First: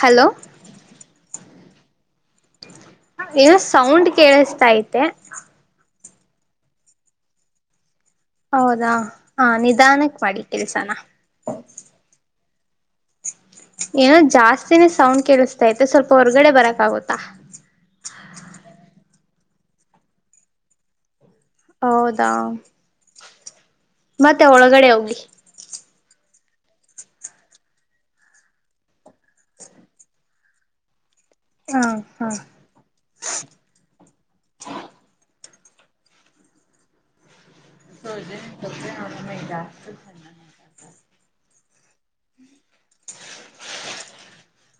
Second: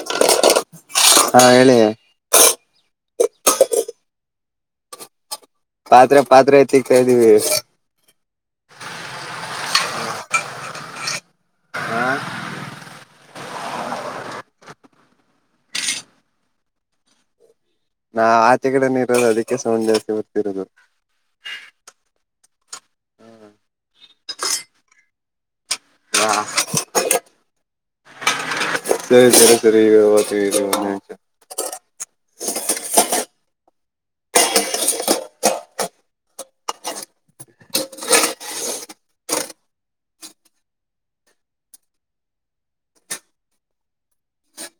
Hello ಹಾ ಹೇಳಿ ಏನೋ ಸೌಂಡ್ ಕೇಳಿಸತ ಐತೆ ಪಾತ್ರೆ ಪಾತ್ರೆ ತಿಗ್ತಾ ಇದೀವಿ ಹೌದಾ ಹ ನಿಧಾನಕ್ ಮಾಡಿ ಕೆಲ್ಸನ ಏನೋ ಜಾಸ್ತಿನೇ ಸೌಂಡ್ ಕೇಳಿಸ್ತೈತೆ ಸ್ವಲ್ಪ ಹೊರ್ಗಡೆ ಬರಕ್ ಆಗುತ್ತಾ. ನಾ ಆಚೆಕಡೆನ ಇರೋದು ಅದಕ್ಕೆ ಸೌಂಡ್ ಜಾಸ್ತಿ ಬರ್ತಿರೋದು. ಹೌದಾ ಮತ್ತೆ ಒಳಗಡೆ ಹೋಗಿ ಹಾ ಸರಿ ಸರಿ ಸರಿ ಓಕೆ ಇದು ಈಗ ಯವತ್ತ ಹಾ ಹಾ [unintelligible] [unintelligible] [unintelligible]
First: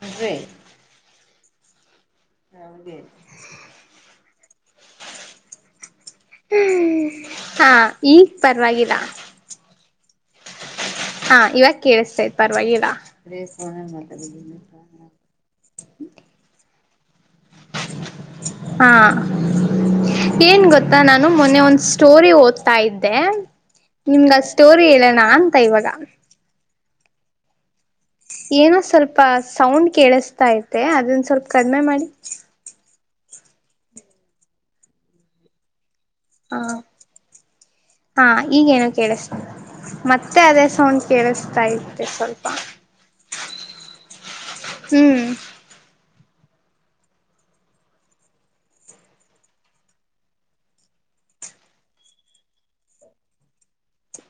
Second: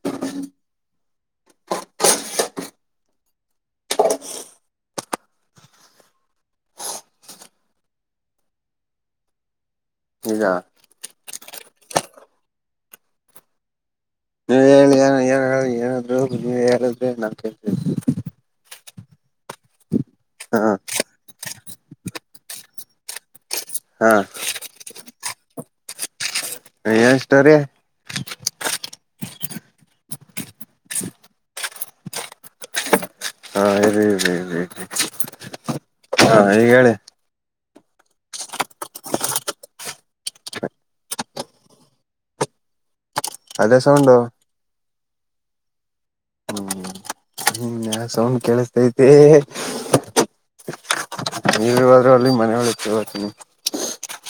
ಅವ್ವೆ ಅವಂದೇ ಹ್ಮ್ ಹಾ ಈಗ್ ಪರವಾಗಿಲ್ಲ. ಈಗಾ [unintelligible] ಹಾ ಇವಾಗ ಕೇಳಸ್ತಾತ್ ಪರ್ವಾಗಿಲ್ಲ [unintelligible] [unintelligible] ನೀ ಹೇಳಿ ಏನ ಏ ಹೇಳಿ ಏನಾದ್ರು [unintelligible] ನಾನ್ ಕೆ ಹಾ ಹಾ ಏನ್ ಗೊತ್ತಾ ನಾನು ಮೊನ್ನೆ ಒಂದ ಸ್ಟೋರಿ ಓದ್ತಾ ಇದ್ದೆ. ಹಾ ನಿಮ್ಗ ಆ ಸ್ಟೋರಿ ಹೇಳನ ಅಂತ ಇವಾಗ ಏನ್ ಸ್ಟೋರಿ. ಏನೋ ಸ್ವಲ್ಪ ಸೌಂಡ್ ಕೇಳಿಸತಾತೆ ಅದನ್ನ ಸ್ವಲ್ಪ ಕಡಿಮೆ ಮಾಡಿ. ಹಾ ಇದೆ ಇದೆ ಇದೆ. ಹ ಈ ಹೇಳಿ. ಹಾ ಈಗೇನು ಕೇಳಸ ಮತ್ತೆ ಅದೇ ಸೌಂಡ್ ಕೇಳಸತಾ ಐತೆ ಸ್ವಲ್ಪ. ಅದೇಶೌಂಡೋ ಹ್ಮ. ಏನೋ ಸೌಂಡ್ ಕೇಳಿಸತೈತೆ. ನೀವಾದ್ರರು ಅಲ್ಲಿ ಮನಳ [unintelligible]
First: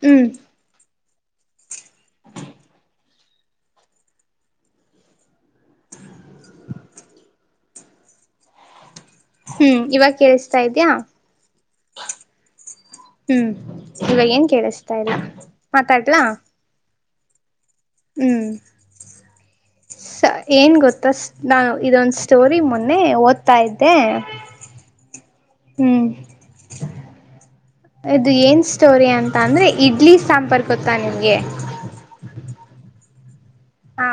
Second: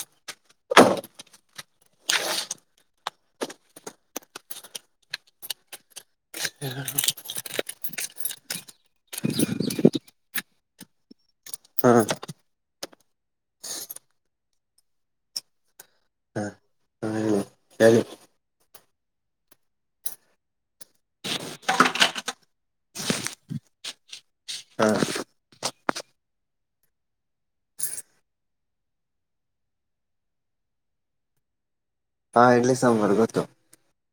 ಹ್ಮ. [inaudible] ಹ್ಮ ಇವಾಗ ಕೇಳಿಸತಾ ಇದ್ಯಾ. ಹಾ ಹಾ ಹ್ಮ ಇವಾಗ ಏನ್ ಕೇಳಸ್ತಾ ಇಲ್ಲ ಮಾತಾಡ್ಲಾ. ಹಾ ಹೇಳಿ ಹೇಳಿ ಹ್ಮ. [inaudible] ಏನ್ ಗೊತ್ತ ಸ ನಾ ಇದೊಂದ ಸ್ಟೋರಿ ಮೊನ್ನೆ ಓದ್ತಾ ಇದ್ದೆ. ಹ್ಮ್ [inaudible] ಇದ ಏನ್ ಸ್ಟೋರಿ ಅಂತ ಅಂದ್ರೆ ಇಡ್ಲಿ ಸಂಪರ್ ಗೊತ್ತಾ ನಿಮ್ಗೆ. ಆ ಇಡ್ಲಿ ಸಂವರ್ಗತ್ತು. ಹಾ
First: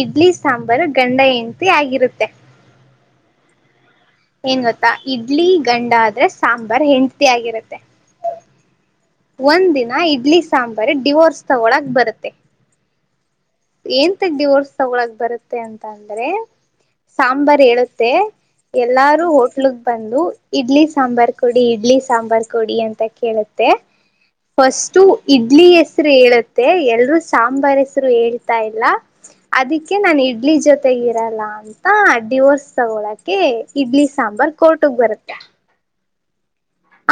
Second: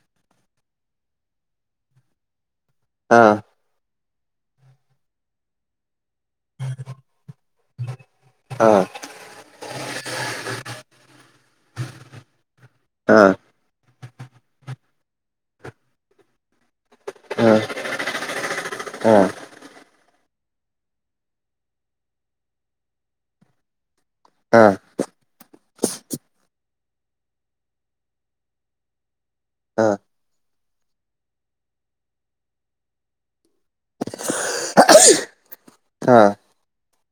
ಇಡ್ಲಿ ಸಾಂಬಾರ ಗಂಡ ಹೆಣ್ತಿ ಆಗಿರತ್ತೆ. ಹಾ ಏನ್ ಗೊತ್ತಾ ಇಡ್ಲಿ ಗಂಡ ಆದ್ರೆ ಸಾಂಬಾರ್ ಹೆಂಡತಿ ಆಗಿರತ್ತೆ. ಹಾ ಒಂದ ದಿನ ಇಡ್ಲಿ ಸಾಂಬಾರ್ ಡಿವೋರ್ಸ್ ತಗೊಳಕ್ ಬರತ್ತೆ. ಹಾ ಎಂತಗ ಡಿವರ್ಸ್ ತಗೊಳಕ ಬರುತ್ತೆ ಅಂತ ಅಂದ್ರೆ ಹಾ ಸಾಂಬಾರ್ ಹೇಳುತ್ತೆ. ಹಾ ಎಲ್ಲಾರೂ ಹೋಟ್ಲ್ಗ್ ಬಂದು ಇಡ್ಲಿ ಸಾಂಬಾರ್ ಕೊಡಿ ಇಡ್ಲಿ ಸಾಂಬಾರ್ ಕೊಡಿ ಅಂತ ಕೇಳತ್ ತ್ತೆ ಹಾ ಫಸ್ಟ್ ಇಡ್ಲಿ ಹೆಸರ ಹೇಳತ್ತೆ ಎಲ್ರೂ ಸಾಂಬಾರ್ ಹೆಸರು ಹೇಳ್ ಇಲ್ಲ ಹಾ ಅದಕ್ಕೆ ನಾನ್ ಇಡ್ಲಿ ಜೊತೆ ಇರಲ್ಲ. ಅಂತ ಡಿವೋರ್ಸ್ ತಗೊಳಕೆ ಇಡ್ಲಿ ಸಾಂಬಾರ್ ಕೋರ್ಟಗ್ ಬರತ್ತೆ. ಹಾ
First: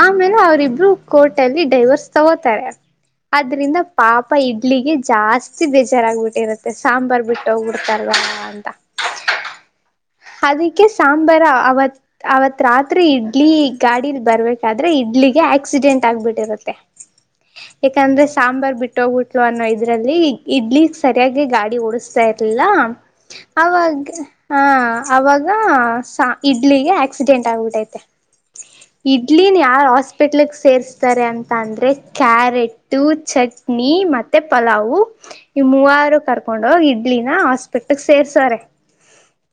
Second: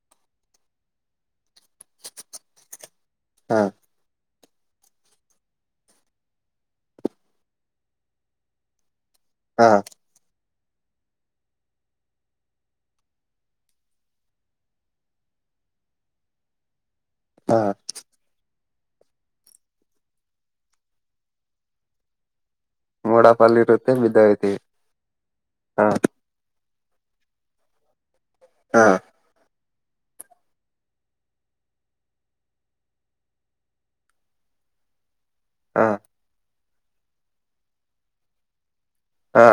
ಆಮೇಲೆ ಅವರಿಬ್ರು ಕೋರ್ಟಲ್ಲಿ ಡೈವೋರ್ಸ್ ತಗೋತಾರೆ. ಹಾ ಅದ್ರಿಂದ ಪಾಪ ಇಡ್ಲಿಗೆ ಜಾಸ್ತಿ ಬೇಜಾರಾಗಬಿಟ್ಟಿರತ್ತೆ ಸಾಂಬಾರ್ ಬಿಟ್ ಹೋಗಿ ಬಿಡ್ತಲ್ವಾ ಅಂತ. ಹಾ ಅದಕ್ಕೆ ಸಾಂಬಾರ ಅವತ್ ಅವತ್ ರಾತ್ರಿ ಇಡ್ಲಿ ಗಾಡಿಲಿ ಬರ್ಬೇಕಾದ್ರೆ ಇಡ್ಲಿಗೆ ಆಕ್ಸಿಡೆಂಟ್ ಆಗ್ಬಿಟ್ಟಿರತ್ತೆ. ಹಾ ಯಾಕಂದ್ರೆ ಸಾಂಬಾರ್ ಬಿಟ್ಟ ಹೋಗ್ಬಿಟ್ಲು ಅನ್ನೋ ಇದ್ರಲ್ಲಿ ಇಡ್ಲಿ ಸರಿಯಾಗಿ ಗಾಡಿ ಓಡಿಸ್ತಾ ಇರ್ಲಿಲ್ಲ. ಮೋಡಫಲ್ ಇರುತ್ತೆ ಅವಾಗ ಬಿದ್ದೋಯ್ತಿವಿ ಹಾ ಅವಾಗ ಹಾ ಸ ಇಡ್ಲಿಗೆ ಆಕ್ಸಿಡೆಂಟ್ ಆಗ್ಬಿಟ್ಟೈತೆ. ಹಾ ಇಡ್ಲಿನ ಯಾರ ಹಾಸ್ಪಿಟ್ಲ್ಕ್ ಸೇರ್ಸ್ತಾರೆ ಅಂತ ಅಂದ್ರೆ ಕ್ಯಾರೆಟು ಚಟ್ ನೀ ಮತ್ತೆ ಪಲಾವು. ಈ ಹಾ ಮೂವರ ಕರ್ಕೊಂಡ ಹೋಗಿ ಇಡ್ಲಿನ ಹಾಸ್ಪಿಟ್ಲ್ ಸೇರ್ಸಾರೆ. ಹಾ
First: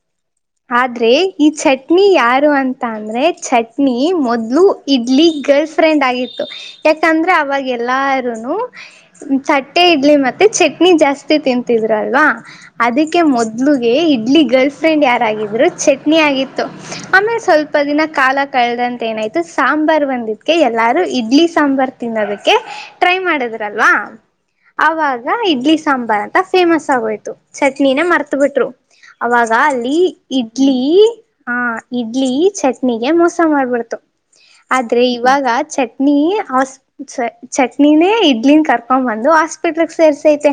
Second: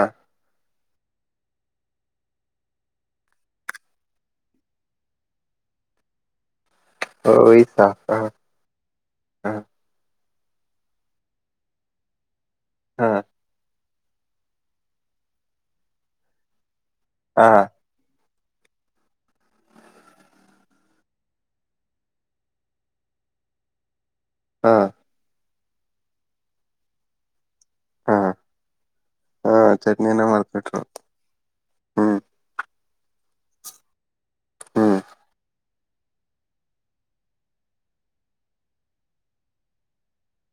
ಆದ್ರೆ ಈ ಚಟ್ನಿ ಯಾರು ಅಂತ ಅಂದ್ರೆ ಚಟ್ನಿ ಮೊದ್ಲು ಇಡ್ಲಿ ಗರ್ಲ್ ಫ್ರೆಂಡ್ ಆಗಿತ್ತು ಯಾಕಂದ್ರೆ ಅವಾಗ ಹೋಯ್ತ ಹಾ ಎಲ್ಲಾರೂನು ಹಾ ತಟ್ಟೆ ಇಡ್ಲಿ ಮತ್ತೆ ಚಟ್ನಿ ಜಾಸ್ತಿ ತಿಂತಿದ್ರ ಅಲ್ವಾ ಹಾ ಅದಕ್ಕೆ ಮೊದ್ಲು ಇಡ್ಲಿ ಗರ್ಲ್ ಫ್ರೆಂಡ್ ಯಾರಾಗಿದ್ರು ಚಟ್ನಿ ಆಗಿತ್ತು ಆಮೇಲೆ ಹಾ ಸ್ವಲ್ಪ ದಿನ ಕಾಲಕ್ ಕಳದಂತ ಏನಾಯ್ತು ಸಾಂಬಾರ್ ಬಂದಿದಕ್ಕೆ ಎಲ್ಲಾರು ಇಡ್ಲಿ ಸಾಂಬಾರ್ ತಿನ್ನೋದಕ್ಕೆ ಟ್ರೈ ಮಾಡಿದ್ರಲ್ವಾ ಹಾ ಅವಾಗ ಇಡ್ಲಿ ಸಾಂಬಾರ್ ಅಂತ ಫೇಮಸ್ ಆಗೋಯ್ತು. ಚಟ್ನಿನೇ ಹಾ ಮರ್ತ ಬಿಟ್ರು ಅವಾಗ ಹಾ ಅಲ್ಲಿ ಚಟ್ನಿನ ಇಡ್ಲಿ ಮರ್ತ್ಬಿಟ್ರು ಹ ಹ್ಮ್ ಇಡ್ಲಿ ಚಟ್ನಿಗೆ ಮೋಸ ಮಾಡ್ಬಿಡ್ತು [inaudible] ಹ್ಮ್ ಆದ್ರೆ ಇವಾಗ ಚಟ್ನಿ ನೀ ಹಸ್ ಚಟ್ನಿನೇ ಇಡ್ಲಿನ ಕರ್ಕೊಬಂದು ಹಾಸ್ಪಿಟ್ಲಿಗೆ ಸೇರ್ರಿಸೈತೆ.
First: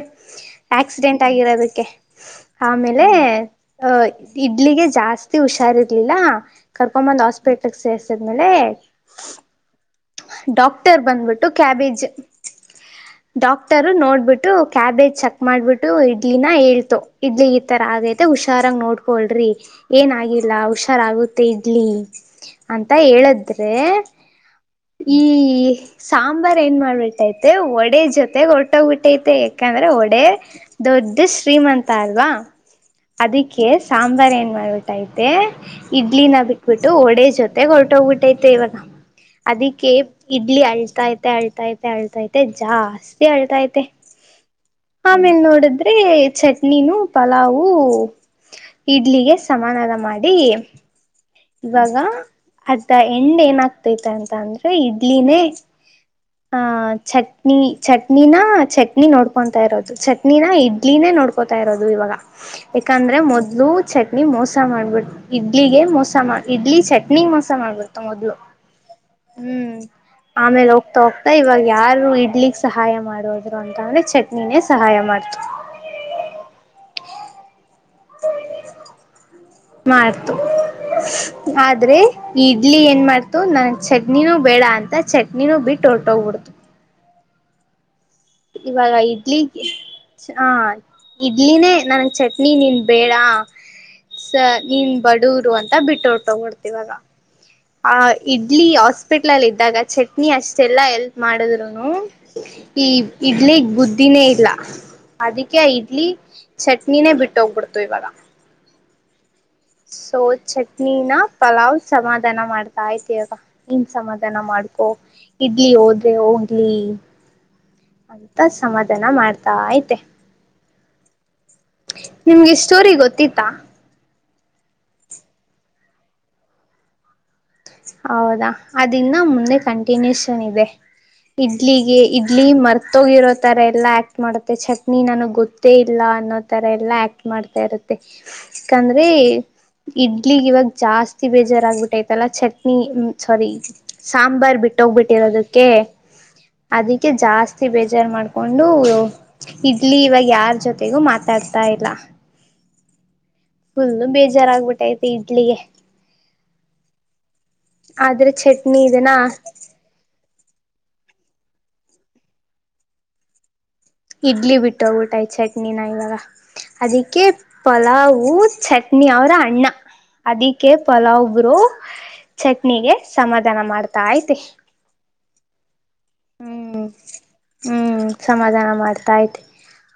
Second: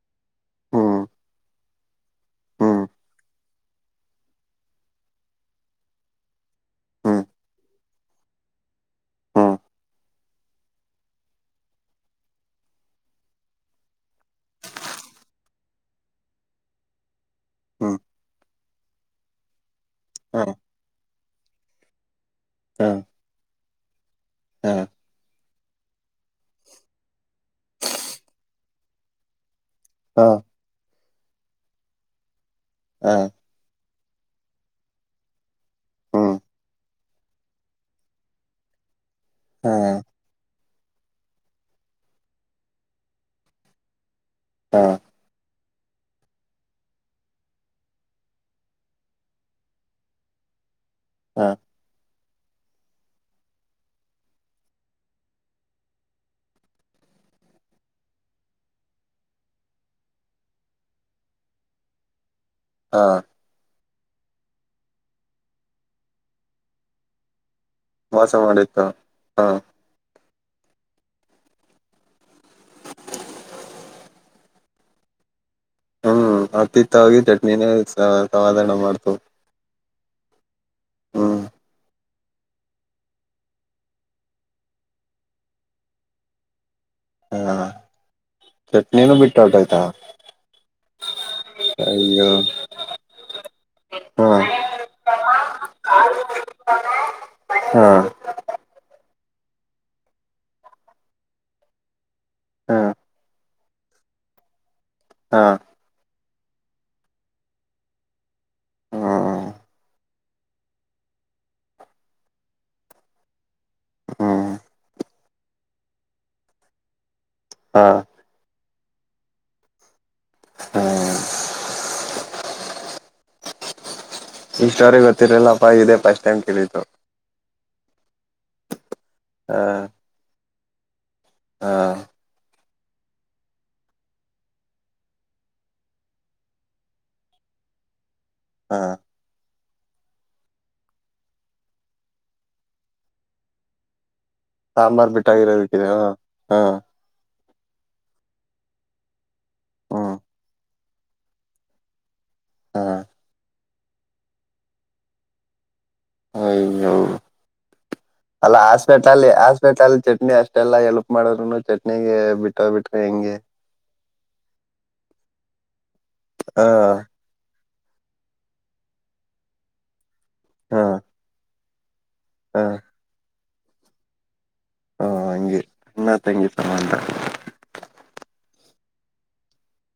ಹ್ಮ್ ಆಕ್ಸಿಡೆಂಟ್ ಆಗಿರೋದಕ್ಕೆ [inaudible] ಹ್ಮ್ ಆಮೇಲೆ ಅಹ ಇಡ್ಲಿಗೆ ಜಾಸ್ತಿ ಹುಷಾರಿರ್ಲಿಲ್ಲ? ಕರ್ಕೊಂಡ್ ಬಂದ್ ಹ್ಮ್ ಬಂದ್ ಹಾಸ್ಪಿಟ್ಲ್ಕ್ ಸೇರ್ಸಿದ್ಮೇಲೆ ಹ್ಮ್ ಡಾಕ್ಟರ್ ಬಂದ್ಬಿಟ್ಟು ಕ್ಯಾಬೇಜ್ [inaudible] ಡಾಕ್ಟರು ನೋಡ್ಬಿಟ್ಟು ಕ್ಯಾಬೇಜ್ ಚೆಕ್ ಮಾಡ್ಬಿಟ್ಟು ಇಡ್ಲಿನ ಹೇಳ್ತು ಇಡ್ಲಿ ಈ ತರ ಹ್ಮ್ ಆಗೈತೆ ಹುಷಾರಾಗಿ ನೋಡ್ಕೊಳ್ರಿ. ಅಂತಾ ಹಾ ಏನಾಗಿಲ್ಲ ಹುಷಾರಾಗುತ್ತೆ ಇಡ್ಲಿ ಹಾ ಅಂತ ಹೇಳದ್ರೆ.. ಹಾ ಈ ಸಾಂಬಾರ್ ಏನ್ ಮಾಡ್ಬಿಟ್ಟೈತೆ ಒಡೆ ಜೊತೆಗ್ ಹೊಟ್ಟೋಗ್ಬಿಟ್ಟೈತೆ. ಯಾಕಂದ್ರೆ ಒಡೆ ಹಾ ದೊಡ್ಡ ಶ್ರೀಮಂತ ಅಲ್ವಾ ಹಾ ಅದಕ್ಕೆ ಅದಕ್ಕೆ ಸಾಂಬಾರ್ ಏನ್ ಮಾಡಬಿಟ್ಟೈತೆ. ಹ್ಮ್ ಇಡ್ಲಿನ ಬಿಟ್ಟು ವಡೆ ಜೊತೆಗ್ ಹೊರ್ಟೋಗ್ಬಿಟ್ಟೈತೆ ಇವಾಗ. ಹಾ ಅದಕ್ಕೆ ಇಡ್ಲಿ ಅಳ್ತೈತೆ ಅಳ್ತೈತೆ ಅಳ್ತೈತೆ ಜಾಸ್ತಿ ಅಳ್ತೈತೆ. ಹಾ ಆಮೇಲ್ ನೋಡುದ್ರೆ ಚಟ್ನಿನೂ ಪಲಾವು- ಇಡ್ಲಿಗೆ ಸಮಾಧಾನ ಮಾಡಿ. ಹಾ ಇವಾಗ ಅರ್ಧ ಎಂಡ್ ಏನಾಗ್ತೈತಂತ ಅಂದ್ರೆ ಇಡ್ಲಿನೇ [inaudible] ಆ ಚಟ್ನಿ ಚಟ್ನಿನಾ ಚಟ್ನಿ ನೋಡ್ಕೊಂತಾಯಿರೋದು ಚಟ್ನಿನ ಇಡ್ಲಿನೇ ನೋಡ್ಕ್ ಕೋತಾಯಿರೋದು ಇವಾಗ [inaudible] ಯಾಕಂದ್ರೆ ಮೊದ್ಲು ಚಟ್ನಿ ಮೋಸ ಮಾಡ್ಬಿಡ್ತ್ ಇಡ್ಲಿಗೆ ಮೋಸ ಸಮ ಇಡ್ಲಿ ಚಟ್ನಿಗ್ ಮೋಸ ಮಾಡ್ಬಿಡ್ತು ಮೋಸ ಮೊದ್ಲು ಮಾಡಿತ್ತು ಹಾ ಹ್ಮ್. ಆಮೇಲ್ ಹೋಗ್ತಾ ಹೋಗ್ತಾ ಇವಾಗ್ಯಾರು ಇಡ್ಲಿಗ್ ಸಹಾಯ ಮಾಡೋದ್ರು ಅಂತ ಅಂದ್ರೆ ಚಟ್ನಿನೇ ಸಹಾಯ ಮಾಡ್ತು. ಹ್ಮ್ ಅತ್ತಿತ್ತವಾಗಿ ಚಟ್ನಿನೇ ಸಮಧಾನ ಮಾಡ್ತು ಮಾಡ್ತು ಹ್ಮ್ [unintelligible] ಆದ್ರೆ ಇಡ್ಲಿ ಏನ್ ಮಾಡ್ತು ನನ್ ಚಟ್ನಿನೂ ಬೇಡ ಅಂತ ಚಟ್ನಿನೂ ಬಿಟ್ಟು ಹೊರ್ಟೋಗ್ಬಿಡ್ತು. ಹ್ಮ್ ಇವಾಗ ಇಡ್ಲಿ ಗೆ ಹ ಇಡ್ಲಿನೇ ನನಗ್ ಅಯ್ಯೋ ಚಟ್ನಿ ನೀನ್ ಬೇಡ ಹಾ ಸ ನೀನ್ ಬಡೂರು ಅಂತ ಬಿಟ್ಟ ಹೊರಟಗ ಬಿಟ್ಟತ್ತ ಇವಾಗ್ ಹಾ ಆ ಇಡ್ಲಿ ಹಾಸ್ಪಿಟ್ಲಲ್ಲಿ ಇದ್ದಾಗ ಚಟ್ನಿ ಅಷ್ಟೆಲ್ಲಾ ಎಲ್ಪ್ ಮಾಡಿದ್ರುನು. ಹಾ ಈ ಇಡ್ಲಿಗ್ ಬುದ್ದಿನೇ ಇಲ್ಲ ಹಾ ಅದಕ್ಕೆ ಇಡ್ಲಿ ಚಟ್ನಿನೇ ಬಿಟ್ಟ ಹೋಗ್ಬಿಡ್ತು ಇವಾಗ ಹ್ಮ್ ಸೊ ಚಟ್ನಿನ ಪಲಾವ್ ಸಮಾಧಾನ ಮಾಡ್ತಾ ಆಯಿತೇ ಇವಾಗ ನಿನ್ ಸಮಾಧಾನ ಹ್ಮ್ ಮಾಡ್ಕೊ ಇಡ್ಲಿ ಹೋದ್ರೆ ಹೋಗ್ಲಿ ಹಾಂ ಅಂತ ಸಮಾಧಾನ ಮಾಡ್ತಾ ಐತೆ ಹ್ಮ್ ನಿಮ್ಗೆಷ್ಟೋರಿ ಗೊತ್ತಿತ್ತಾ ಈ ಸ್ಟೋರಿ ಗೊತ್ತಿರಲ್ಲಪ್ಪಾ ಇದೇ ಫಸ್ಟ್ ಟೈಮ್ ಕೇಳಿತು ಹೌದಾ ಅದ್ ಇನ್ನ ಹ ಮುಂದೆ ಕಂಟಿನ್ಯೂಷನ್ ಇದೆ ಹಾ ಇಡ್ಲಿಗೆ ಇಡ್ಲಿ ಮರ್ತೋಗಿರೋ ತರ ಎಲ್ಲಾ ಆಕ್ಟ್ ಮಾಡುತ್ತೆ ಚಟ್ನಿ ನನಗೆ ಗೊತ್ತೇ ಇಲ್ಲ ಅನ್ನೋ ತರ ಎಲ್ಲ ಆಕ್ಟ್ ಮಾಡ್ತಾ ಇರುತ್ತೆ ಹಾ ಯಾಕಂದ್ರೆ ಇಡ್ಲಿಗ್ ಇವಾಗ ಜಾಸ್ತಿ ಬೇಜಾರಾಗ ಬಿಟ್ಟೈತಲ್ಲ ಚಟ್ ನೀ ಸಾರಿ ಸಾಂಬಾರ್ ಸಾಂಬಾರ್ ಬಿಟ್ಟೋಗ್ಬಿಟ್ಟಿರೋದಕ್ಕೆ ಬಿಟ್ಟಾಗಿರೋದಕ್ಕಿದೆ ಹ ಹಾ ಅದಕ್ ಜಾಸ್ತಿ ಬೇಜಾರ್ ಮಾಡ್ಕೊಂಡು ಇಡ್ಲಿ ಹ್ಮ್ ಇವಾಗ ಯಾರ ಜೊತೆ [unintelligible] ಮಾತಾಡ್ತಾ ಇಲ್ಲ ಹಾಂ ಫುಲ್ ಬೇಜಾರ್ ಅಗ್ಬಿಟ್ಟೈತಿ ಇಡ್ಲಿಗೆ ಅಯ್ಯೋ ಆದ್ರೆ ಅಲ್ಲ ಚಟ್ನಿ ಇದನ್ನ ಹಾಸ್ಪೆಟಲ್ಲಿ ಹಾಸ್ಪೆಟಲ್ ಚಟ್ನಿ ಅಷ್ಟೇ ಇಷ್ಟ್ ಎಲ್ಲಾ ಹೇಲ್ಪ್ ಮಾಡ್ರು ಚಟ್ನಿಗೆ ಬಿಟ್ಟೋ ಬಿಟ್ರ ಹೆಂಗೆ ಇಡ್ಲಿ ಬಿಟ್ಟ ಹೋಗ್ಬಿಟೋಬಿಟ್ಯಿತ್ ಚಟ್ನಿನ ಇವಾಗ ಹಾ ಅದಿಕ್ಕೆ ಪಲಾವ್ ಚಟ್ನಿ ಅವ್ರ ಅಣ್ಣ ಅದಿಕ್ಕೆ ಹಾ ಪಲಾವ್ರು ಹಾ ಚಟ್ನಿಗೆ ಸಮಾಧಾನ ಮಾಡ್ತಾ ಐತೆ ಹಾ ಹಂಗೆ ಅಣ್ಣ ತಂಗಿ ತರ ಹ್ಮ್ ಅಂತ ಹ್ಮ್ ಸಮಾಧಾನ ಮಾಡ್ತಾ ಐತೆ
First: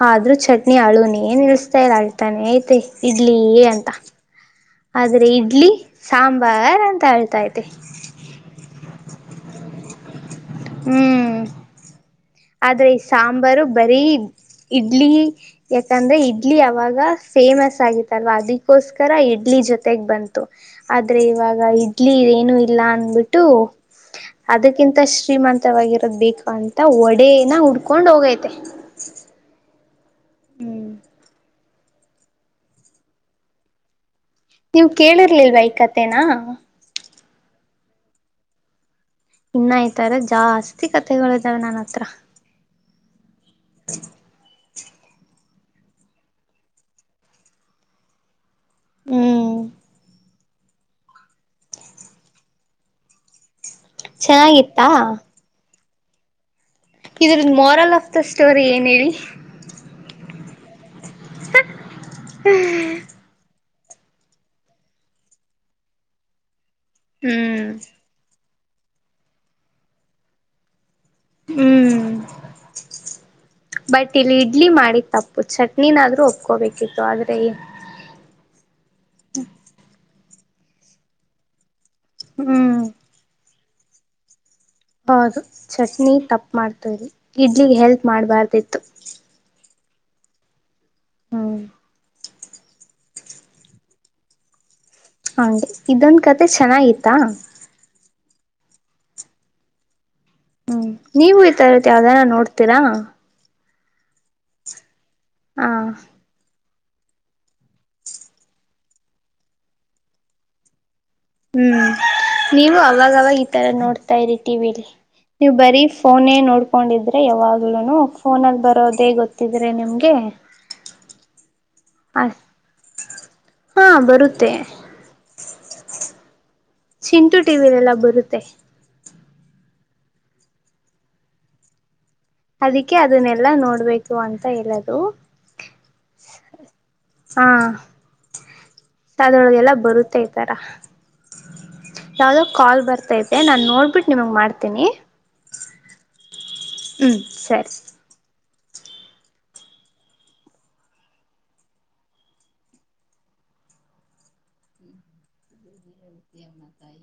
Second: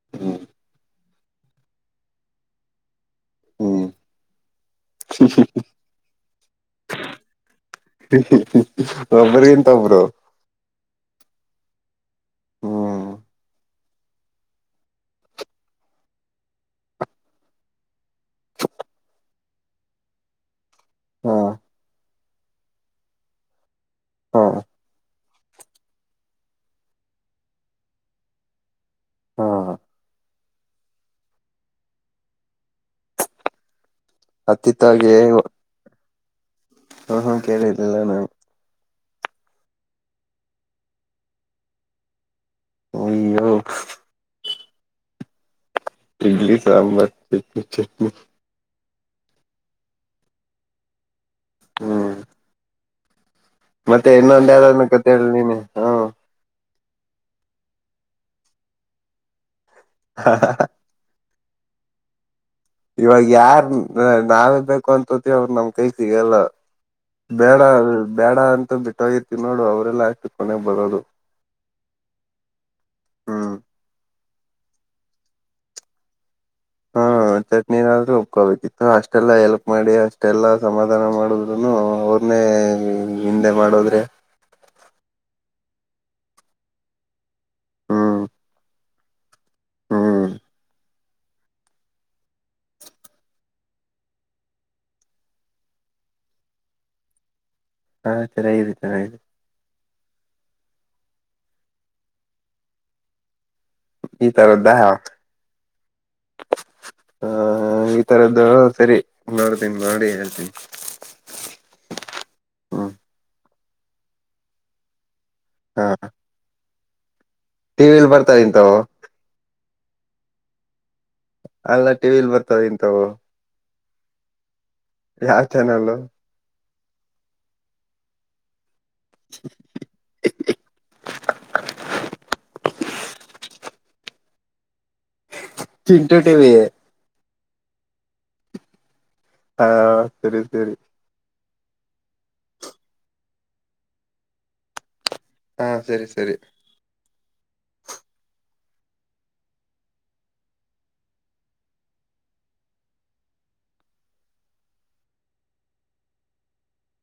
ಆದ್ರೂ ಹ್ಮ್ ಚಟ್ನಿ ಅಳುನೇ ನಿಲ್ಸಿತಾಯಿಲ್ಲ ಅಳ್ ತಾನ್ ಐತೆ ಇಡ್ಲಿ ಹ್ಮ್ ಅಂತ ಆದ್ರೆ ಇಡ್ಲಿ ಸಾಂಬಾರ್ ಅಂತ ಹೇಳ್ತೈತೆ ಒಬ್ಬ್ರಗ್ ಎಂತ ಒಬ್ರು ಹ್ಮ್ ಆದ್ರೆ ಈ ಹ್ಮ್ ಸಾಂಬಾರು ಬರೀ ಇಡ್ಲಿ ಯಾಕಂದ್ರೆ ಇಡ್ಲಿ ಅವಾಗ ಫೇಮಸ್ ಆಗತ್ತಲ್ವಾ ಅದಕ್ಕೋಸ್ಕರ ಇಡ್ಲಿ ಜೊತೆಗ್ ಬಂತ್ ಆದ್ರೆ ಹಾ ಇವಾಗ ಇಡ್ಲಿ ಏನು ಇಲ್ಲ ಅಂದಬಿಟ್ಟು ಹಾ ಅದಕ್ಕಿಂತಷ್ಟ. ಶ್ರೀಮಂತವಾಗಿರೋದ ಬೇಕು ಅಂತ ಒಡೆನ ಉುಡ್ಕೊಂಡ್ ಹೋಗೈತೆ ಹಾಂ ಹಾಂ ಹ್ಮ್ ನೀವು ಹತ್ತಿತ್ತಾಗೆ ಕೇಳಿರ್ಲಿಲ್ವ ಈ ಕತೇನಾ ಅಂ ಹಾ ಕೇಳಿಲಿರ್ಲ ನಾನು ಇನ್ನ ಇತರ ಜಾಸ್ತಿ ಕತೆಗಳು ಇದಾವೆ ನನ್ನ ಹತ್ರ ಅಯ್ಯೋ ಇಡ್ಲಿ ಸಾಂಬಾರ್ ಚಟ್ನ ಚಟ್ನಿ ಹ್ಮ್ ಹ್ಮ್ ಮತ್ತೆ ಇನ್ನೊಂದು ಯಾರ ಚೆನ್ನಾಗಿತ್ತಾ ಕತ್ತ ಹೇಳಿ ನೀನೆ ಹ್ಮ್ ಇದ್ರ ಮಾರಲ್ ಆಫ್ ದ ಸ್ಟೋರಿ ಏನ್ ಹೇಳಿ ಹ ಇವಾಗ ಯಾರ್ ನಾವೇ ಬೇಕು ಅಂತ ನಮ್ ಕೈ ಸಿಗಲ್ಲ ಬೇಡ ಹ್ಮ್ ಬೇಡ ಅಂತ ಬಿಟ್ಟೋಗಿರ್ತಿವಿ ನೋಡು ಅವರೆಲ್ಲಾ ಅಷ್ಟು ಕೊನೆ ಬರೋದು ಹ್ಮ್ ಹ್ಮ್ ಬಟ್ ಇಲ್ಲಿ ಇಡ್ಲಿ ಮಾಡಿ ತಪ್ಪು ಚಟ್ನಿನಾದ್ರೂ ಒಪ್ಕೋಬೇಕು ಹಾ ಚಟ್ನಿನಾದ್ರು ೋಬೇಕಿತ್ತು ಅಷ್ಟೆಲ್ಲಾ ಎಲ್ಪ್ ಮಾಡಿ ಅಷ್ಟೆಲ್ಲ ಸಮಾಧಾನ ಮಾಡುದ್ನು ಅವ್ರನ್ನೇ ಹ್ಮ್ ಹಿಂದೆ ಮಾಡೋದ್ರೆ ಹೌದು ಚಟ್ನಿ ತಪ್ಪು ಮಾಡ್ತು ಇಲ್ಲಿ ಇಡ್ಲಿಗೆ ಹೆಲ್ಪ್ ಹ್ಮ್ ಮಾಡಬಾರ್ದಿತ್ತು ಹ್ಮ್ ಹೌ ಹನ್ ಇದೊಂದ ಕತೆೆ ಚೆನ್ನಾಗಿತ್ತಾ ಹಾ ಸರಿ ಆಐದೆ ಚೆರಿ ಹ್ಮ್ ನೀವು ಈತರತಿ ಯಾವ್ದಾರ ನೋಡ್ತೀರಾ ಈ ತರದ್ದಾ ಹಾ ಹ ಈ ತರದ್ದ ಸರಿ ನೋಡ್ತೀನಿ ನೋಡಿ ಹೇಳ್ತೀನಿ ಹ್ಮ್ ನೀವು ಹ್ಮ್ ಅವಾಗವಾಗ ಈ ತರ ನೋಡ್ತಾ ಇರಿ ಟಿ ವಿಲ್ಲಿ ನೀವು್ ಬರೀ ಹ ಫೋನೇ ನೋಡ್ಕೊಂಡಿದ್ರೆ ಯಾವಾಗ್ಲೂನು ಟಿವಿಲ್ ಫೋನ ಬರ್ತಾವ ಅಲ್ಲಿ ಇಂತವು ಬರೋದೇ ಗೊತ್ತ ಹತ್ತಿದ್ರೆ ನಿಮ್ಗೆ ಅಲ್ಲ ಟಿವ ವಿಲ್ ಆ ಬರ್ತಾವ ಇಂತವು ಹಾ ಬರುತ್ತೆ ಯಾವ ಚಾನಲ್ ಚಿಂಟು ಟಿವಲೆಲ್ಲ ಬರುತ್ತೆ [unintelligible] ಅದಕ್ಕೆ ಅದನ್ನೆಲ್ಲಾ ನೋಡ್ಬೇಕು ಅಂತ ಹೇಳದು ಚಿಟ ಿವ ಹಾ ಹಾ ಅದೊಳಗೆಲ್ಲ ಬರುತ್ತ ಸರಿ ಇದತಾರ ಸರಿ ಯಾವು್ದೋ ಕಾಲ್ ಬರ್ತೈತೆ ನಾನು ನೋಡಿಬಿಟ್ಟು ನಿಮಗೆ ಮಾಡ್ತೀನಿ ಹಾ ಸರಿ ಸರಿ ಹೂ ಸರಿ ಿಯಮ್ಮತಾಯ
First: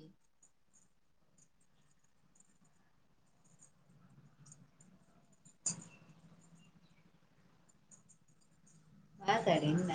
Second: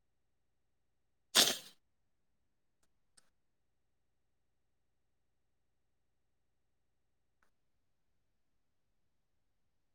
ಹಾ ಸರಿಯಿಂದ